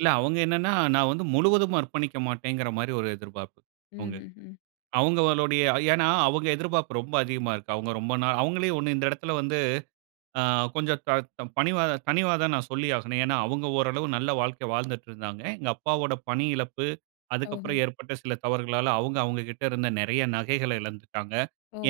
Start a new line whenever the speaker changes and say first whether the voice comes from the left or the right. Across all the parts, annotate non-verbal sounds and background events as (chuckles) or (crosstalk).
right: இல்ல. அவுங்க என்னனா, நான் வந்து முழுவதும் அர்ப்பணிக்க மாட்டேங்கிற மாரி ஒரு எதிர்பாப்பு, அவுங்ககிட்ட,
left: ம்ஹ்ஹ்ம்.
right: அவுங்களுடைய ஏனா, அவுங்க எதிர்பாப்பு ரொம்ப அதிகமா இருக்கு. அவங்க ரொம்ப நாள் அவுங்களே ஒண்ணு இந்த எடத்துல வந்து, அ கொஞ்சம் த த பணிவாதா தனிவாதா நான் சொல்லி ஆகணும். ஏனா, அவுங்க ஓரளவு நல்ல வாழ்க்கை வாழ்ந்துட்டுருந்தாங்க. எங்க அப்பாவோட பணி இழப்பு,
left: ஓஹோ!
right: அதுக்கப்புறம் ஏற்பட்ட சில தவறுகளால, அவுங்க, அவுங்ககிட்ட இருந்த நெறய நகைகள எழந்துட்டாங்க.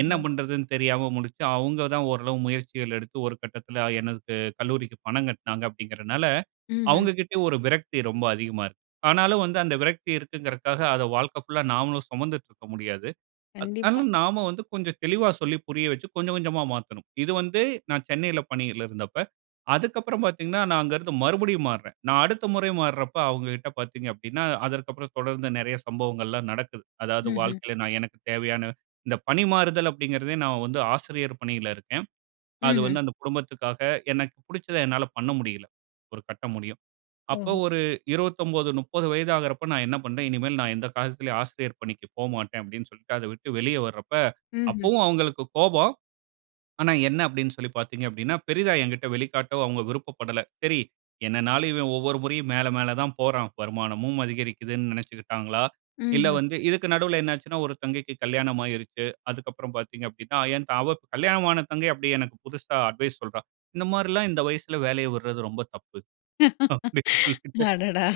right: என்ன பண்றதுனு தெரியாம முழிச்சு, அவுங்க தான் ஓரளவு முயற்சிகள் எடுத்து, ஒரு கட்டத்தில, எனக்கு கல்லூரிக்கு பணம் கட்டுனாங்க அப்படிங்கறனால,
left: ம்ஹ்ம்.
right: அவுங்ககிட்டயும் ஒரு விரக்தி ரொம்ப அதிகமா இருக்கு. ஆனாலும் வந்து, அந்த விரக்தி இருக்குறங்காக, அத வாழ்க்கை புல்லா, நாமளும் சுமந்துட்டுருக்க முடியாது. அ ஆனா,
left: கண்டிப்பா.
right: நாம வந்து, கொஞ்சம் தெளிவா சொல்லி புரிய வச்சு, கொஞ்ச கொஞ்சமா மாத்தணும். இது வந்து, நான் சென்னையில பணியில இருந்தப்ப. அதுக்கப்புறம் பாத்தீங்கனா, நான் அங்கருந்து மறுபடியும் மாறுறேன். நான் அடுத்த முறை மாறுரப்ப, அவுங்ககிட்ட பாத்தீங்க அப்படினா, அதற்கப்புறம் தொடர்ந்து நெறய சம்பவங்கள்லாம் நடக்குது. அதாவது
left: ம்ஹ்ம்.
right: வாழ்க்கையில, நான் எனக்குத் தேவையான இந்த பணிமாறுதல் அப்படிங்கிறதே நான் வந்து ஆசிரியர் பணியில இருக்கேன். அது
left: ம்ஹ்ம்.
right: வந்து, அந்த குடும்பத்துக்காக, எனக்கு புடுச்சத, என்னால பண்ண முடியல. ஒரு கட்ட முடியும். அப்ப
left: ஓஹோ!
right: ஒரு, 29, 30 வயது ஆகுறப்போ, நான் என்ன பண்றேன், இனிமேல் நான் எந்த காலத்திலும் ஆசிரியர் பணிக்கு போமாட்டேன், அப்படினு சொல்லிட்டு, அத விட்டு வெளிய வர்றப்ப,
left: ம்ஹ்ம்.
right: அப்பவும் அவுங்களுக்கு கோபம். ஆனா, என்ன அப்படினு சொல்லி பாத்தீங்க அப்படினா, பெரிதா எங்கிட்ட வெளிக்காட்டவும், அவுங்க விருப்பப்படல. சரி என்னனாலும், இவன் ஒவ்வொரு முறையும், மேல, மேல தான் போறான். வருமானமும் அதிகரிக்குதுனு நெனச்சுக்கிட்டாங்களா? இல்ல
left: ம்ஹ்ம்.
right: வந்து இதுக்கு நடுவுல என்னாச்சுனா, ஒரு தங்கைக்கு கல்யாணம் ஆயிருச்சு. அதுக்கப்புறம் பாத்தீங்க அப்படினா, என் த அவ கல்யாணம் ஆன தங்கை, அப்டியே எனக்கு புதுசா அட்வைஸ் சொல்றா. இந்த மாரிலாம் இந்த வயசுல வேலய விட்றது, ரொம்ப தப்பு. அப்படினு சொல்லிட்டு.
left: அடடா!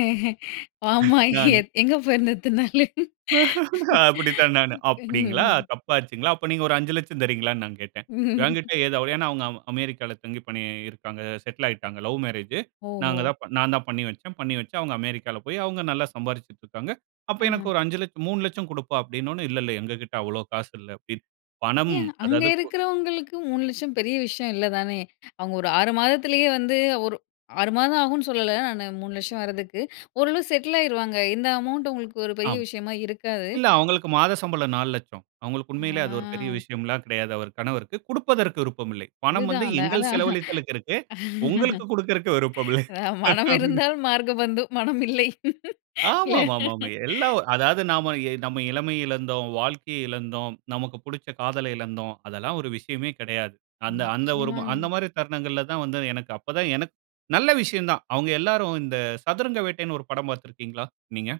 left: ஏ ஆமா, எ
right: நானு.
left: எங்க போயிருந்த இத்தன்னாளு?
right: (laughs) அப்படித்தான் நானு.
left: ம்.
right: அப்படிங்களா?
left: ம்.
right: தப்பாச்சுங்களா? அப்ப நீங்க ஒரு, 5,00,000 தர்றீங்களானு நான் கேட்டேன். "என்கிட்ட
left: (chuckles)
right: ஏது அவ்ளோ?" அவுங்க அம் அமெரிக்கால தங்கி பணி இருக்காங்க. செட்லாயிட்டாங்க. லவ் மேரேஜ்ஷு. நாங்க
left: ஓஹோ!
right: தான் நான் தான் பண்ணி வச்சேன். பண்ணி வச்சு, அவுங்க அமெரிக்கால போய், அவுங்க நல்லா சம்பாரிச்சுட்ருக்காங்க. அப்ப எனக்கு
left: அஹ.
right: ஒரு அஞ்சு லட்ச, 3,00,000 குடுப்பா, அப்படின உடனே, இல்ல, இல்ல எங்ககிட்ட அவ்வளோ காசு இல்ல. பணம்,
left: ஏன்? அங்க
right: அதாவது கு
left: இருக்கிறவங்களுக்கு, 3,00,000 பெரிய விஷயம் இல்ல தானே? அவுங்க ஒரு 6 மாதத்திலேயே வந்து ஒரு 6 மாதம் ஆகும்னு சொல்லல நானு, 3,00,000 வர்றதுக்கு, ஓரளவு செட்லாயிருவாங்க. இந்த அமவுண்ட் அவங்களுக்கு ஒரு பெரிய
right: ஆமா.
left: விஷயமா இருக்காது.
right: இல்ல. அவுங்களுக்கு மாத சம்பளம் 4,00,000 அவுங்களுக்கு உண்மையிலேயே, அது ஒரு பெரிய
left: ஆ
right: விஷயம்லாம் கெடையாது, அவர் கணவருக்கு. குடுப்பதற்கு விருப்பம் இல்லை. பணம்
left: அதுதான்,
right: வந்து,
left: அந்த
right: எங்கள்
left: அதான்.
right: செலவழித்தலுக்கு இருக்கு. உங்களுக்கு குடுக்கறதுக்கு விருப்பம் இல்லை.
left: அ, "மனம்
right: அப்டி
left: இருந்தால் மார்க்க பந்தும். மனம் இல்லை." இல்ல.
right: ஆமாமாமா. எல்லா அதாவது நாம, நம்ம இளமய இழந்தோம், வாழ்க்கைய இழந்தோம், நமக்கு புடுச்ச காதல இழந்தோம். அதெல்லாம் ஒரு விஷயமே கெடையாது. அந்த அந்த ஒரு
left: நிச்சயமாங்க.
right: அந்த மாரி தருணங்கள்ல தான் வந்து, எனக்கு அப்ப தான், எனக்கு நல்ல விஷயம் தான். அவுங்க எல்லாரும் இந்த சதுரங்க வேட்டைன்னு ஒரு படம் பாத்துருக்கீங்களா? நீங்க.